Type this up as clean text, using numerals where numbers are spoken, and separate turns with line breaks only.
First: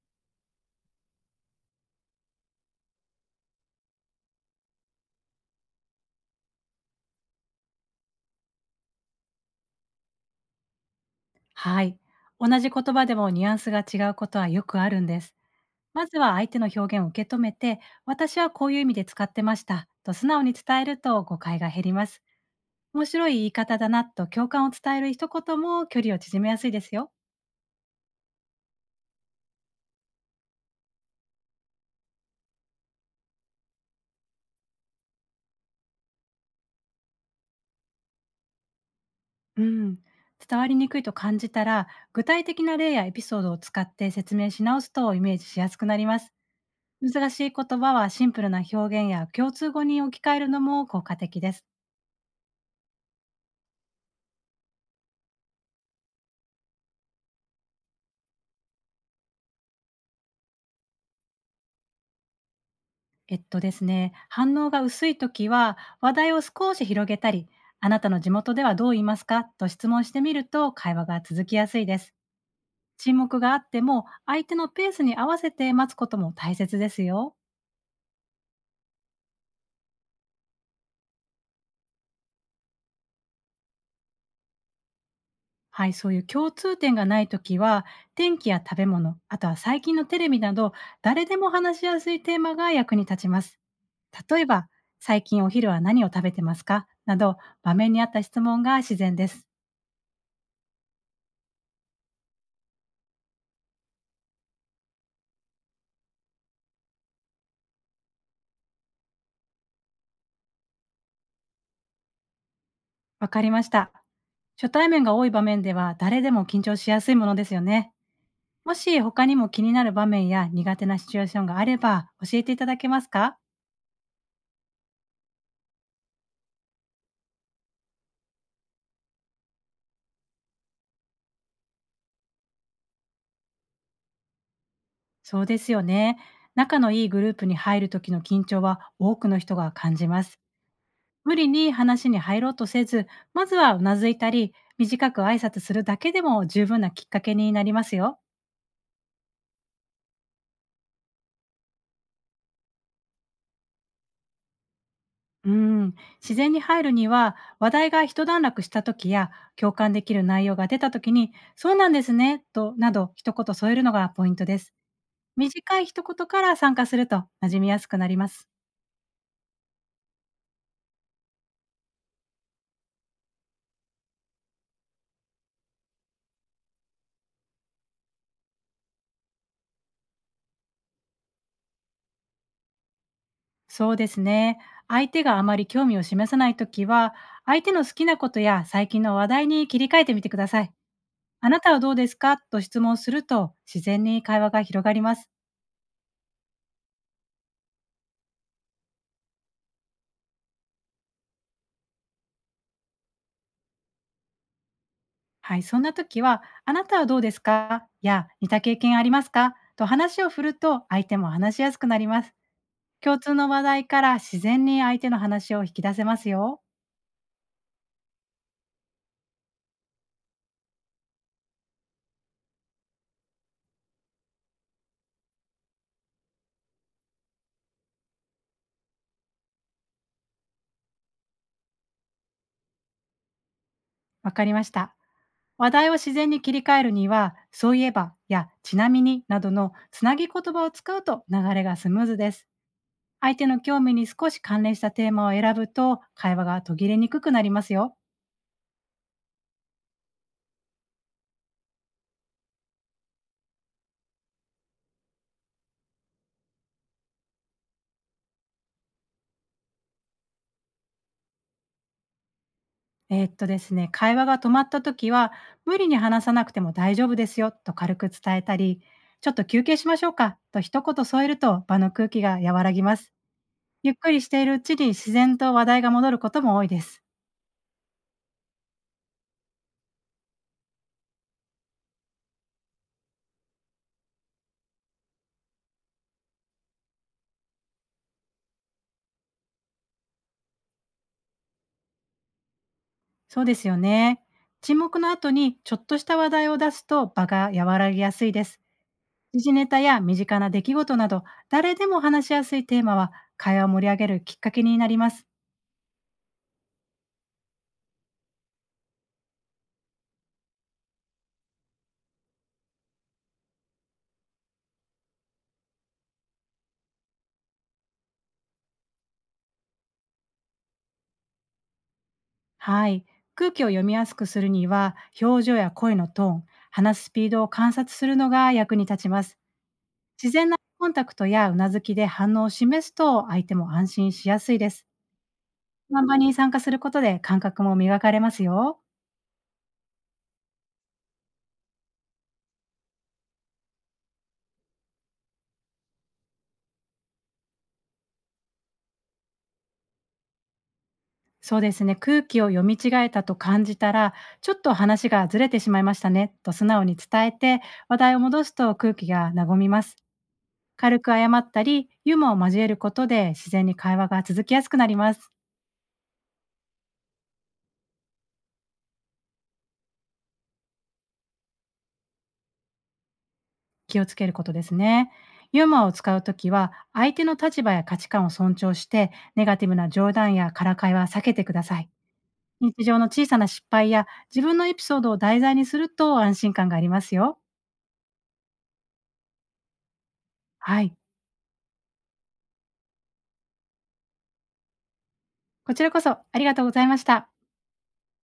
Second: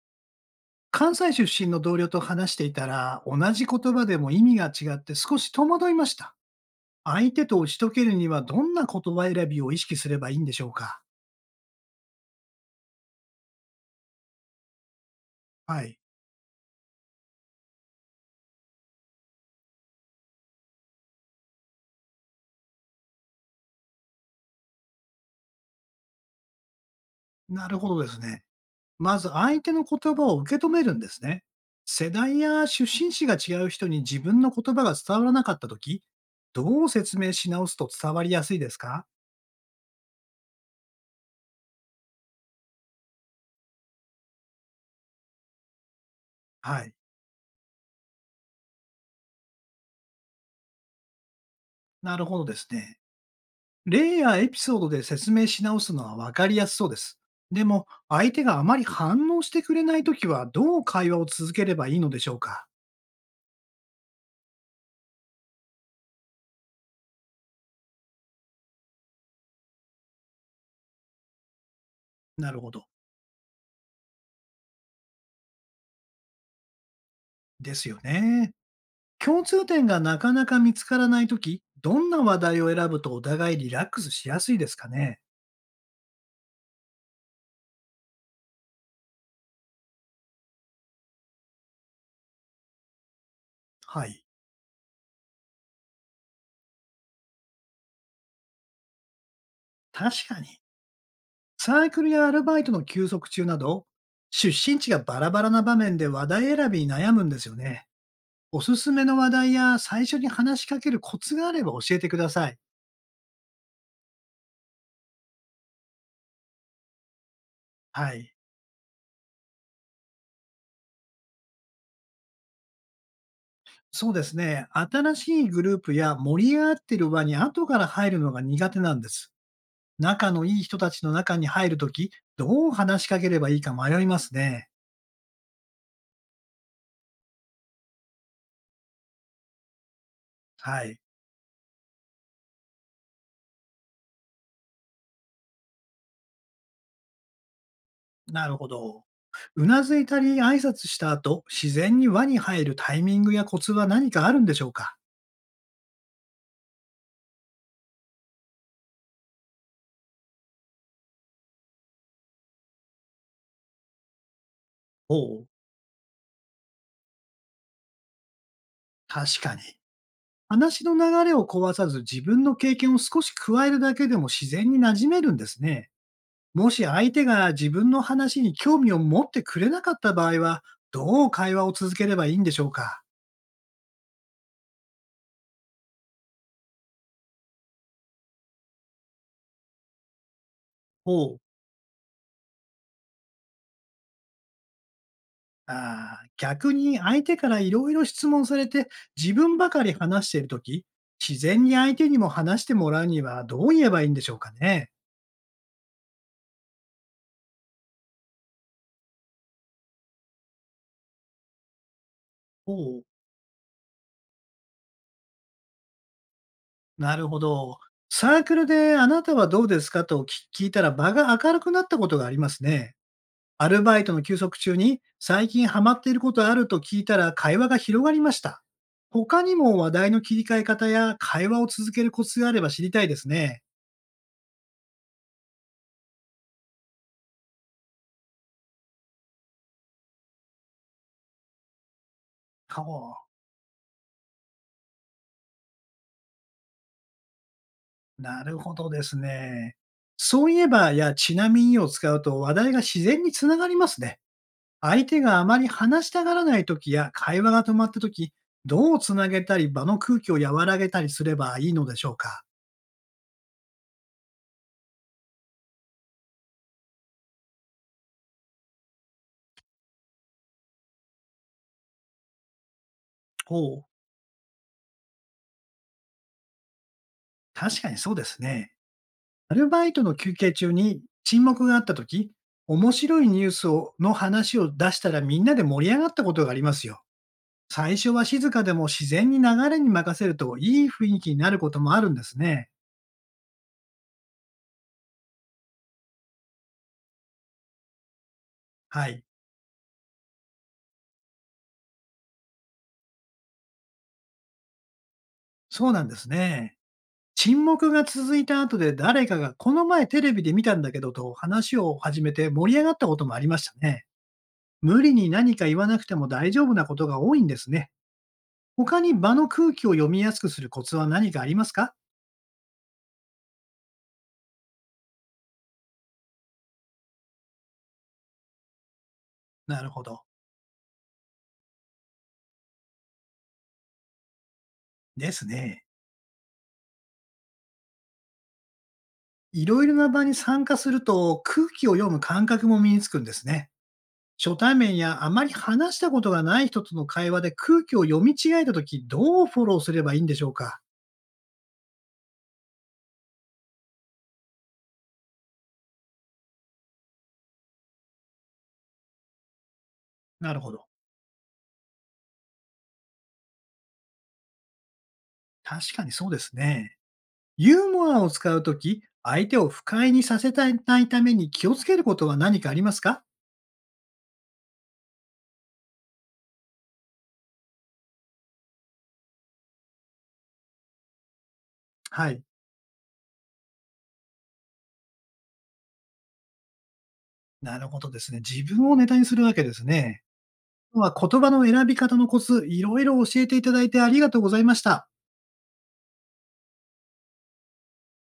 関西出身の同僚と話していたら、同じ言葉でも意味が違って少し戸惑いました。相手と打ち解けるにはどんな言葉選びを意識すればいいんでしょうか？
はい。同じ言葉でもニュアンスが違うことはよくあるんです。
はい。
まずは相手の表現を受け止めて、私はこういう意味で使ってましたと素直に伝えると誤解が減ります。面白い言い方だなと共感を伝える一言も距離を縮めやすいですよ。
なるほどですね。まず相手の言葉を受け止めるんですね。世代や出身地が違う人に自分の言葉が伝わらなかったとき、どう説明し直すと伝わりやすいですか？
うん。伝わりにくいと感じたら、具体的な例やエピソードを使って説明し直すとイメージしやすくなります。
はい。
難しい言葉はシンプルな表現や共通語に置き換えるのも効果的です。
なるほどですね。例やエピソードで説明し直すのは分かりやすそうです。でも、相手があまり反応してくれないときは、どう会話を続ければいいのでしょうか？
反応が薄い時は話題を少し広げたり、あなたの地元ではどう言いますかと質問してみると会話が続きやすいです。
なるほど。
沈黙があっても相手のペースに合わせて待つことも大切ですよ。
ですよね。共通点がなかなか見つからないとき、どんな話題を選ぶとお互いリラックスしやすいですかね？
はい、そういう共通点がない時は、天気や食べ物、あとは最近のテレビなど誰でも話しやすいテーマが役に立ちます。
はい。
例えば、最近お昼は何を食べてますかなど、場面に合った質問が自然です。
確かに。サークルやアルバイトの休息中など、出身地がバラバラな場面で話題選びに悩むんですよね。おすすめの話題や最初に話しかけるコツがあれば教えてください。
わかりました。初対面が多い場面では誰でも緊張しやすいものですよね。
はい。
もし他にも気になる場面や苦手なシチュエーションがあれば教えていただけますか？
そうですね。新しいグループや盛り上がってる場に後から入るのが苦手なんです。仲のいい人たちの中に入るとき、どう話しかければいいか迷いますね。
そうですよね。仲のいいグループに入る時の緊張は多くの人が感じます。
はい。
無理に話に入ろうとせず、まずはうなずいたり、短く挨拶するだけでも十分なきっかけになりますよ。
なるほど。うなずいたり挨拶した後、自然に輪に入るタイミングやコツは何かあるんでしょうか？
うん、自然に入るには、話題が一段落した時や共感できる内容が出た時に「そうなんですね」となど一言添えるのがポイントです。
おう。
短い一言から参加すると馴染みやすくなります。
確かに。話の流れを壊さず自分の経験を少し加えるだけでも自然に馴染めるんですね。もし相手が自分の話に興味を持ってくれなかった場合は、どう会話を続ければいいんでしょうか？
そうですね。相手があまり興味を示さない時は、相手の好きなことや最近の話題に切り替えてみてください。
ほう。
あなたはどうですかと質問すると自然に会話が広がります。
あー、逆に相手からいろいろ質問されて自分ばかり話しているとき、自然に相手にも話してもらうにはどう言えばいいんでしょうかね？
はい、そんな時は、あなたはどうですかや、似た経験ありますかと話を振ると、相手も話しやすくなります。
ほう。
共通の話題から自然に相手の話を引き出せますよ。
なるほど。サークルであなたはどうですかと聞いたら場が明るくなったことがありますね。アルバイトの休息中に最近ハマっていることあると聞いたら会話が広がりました。他にも話題の切り替え方や会話を続けるコツがあれば知りたいですね。
わかりました。話題を自然に切り替えるには、そういえば、や、ちなみに、などのつなぎ言葉を使うと流れがスムーズです。
ほ
相手の興味に少し関連したテーマを選ぶと、会話が途切れにくくなりますよ。
う、なるほどですね。そういえばやちなみにを使うと話題が自然につながりますね。相手があまり話したがらない時や会話が止まった時、どうつなげたり場の空気を和らげたりすればいいのでしょうか。
ですね、会話が止まった時は、無理に話さなくても大丈夫ですよと軽く伝えたり、ちょっと休憩しましょうかと一言添えると場の空気が和らぎます。
ほう、
ゆっくりしているうちに自然と話題が戻ることも多いです。
確かにそうですね。アルバイトの休憩中に沈黙があったとき、面白いニュースをの話を出したらみんなで盛り上がったことがありますよ。最初は静かでも自然に流れに任せるといい雰囲気になることもあるんですね。
そうですよね。沈黙の後にちょっとした話題を出すと場が和らぎやすいです。
はい。
時事ネタや身近な出来事など、誰でも話しやすいテーマは会話を盛り上げるきっかけになります。
そうなんですね。沈黙が続いた後で誰かがこの前テレビで見たんだけどと話を始めて盛り上がったこともありましたね。無理に何か言わなくても大丈夫なことが多いんですね。他に場の空気を読みやすくするコツは何かありますか？
はい。空気を読みやすくするには、表情や声のトーン、話すスピードを観察するのが役に立ちます。
なるほど。
自然なコンタクトやうなずきで反応を示すと、相手も安心しやすいです。
ですね。
看板に参加することで感覚も磨かれますよ。
いろいろな場に参加すると空気を読む感覚も身につくんですね。初対面やあまり話したことがない人との会話で空気を読み違えたとき、どうフォローすればいいんでしょうか？
そうですね。空気を読み違えたと感じたら、ちょっと話がずれてしまいましたね、と素直に伝えて、話題を戻すと空気が和みます。
なるほど。
軽く謝ったり、ユーモアを交えることで自然に会話が続きやすくなります。
確かにそうですね。ユーモアを使うとき、相手を不快にさせたいないために気をつけることは何かありますか？
気をつけることですね。ユーモアを使うときは、相手の立場や価値観を尊重して、ネガティブな冗談やからかいは避けてください。
はい。
日常の小さな失敗や自分のエピソードを題材にすると安心感がありますよ。
なるほどですね。自分をネタにするわけですね。
はい。
今日は言葉の選び方のコツ、いろいろ教えていただいてありがとうございました。
こちらこそありがとうございました。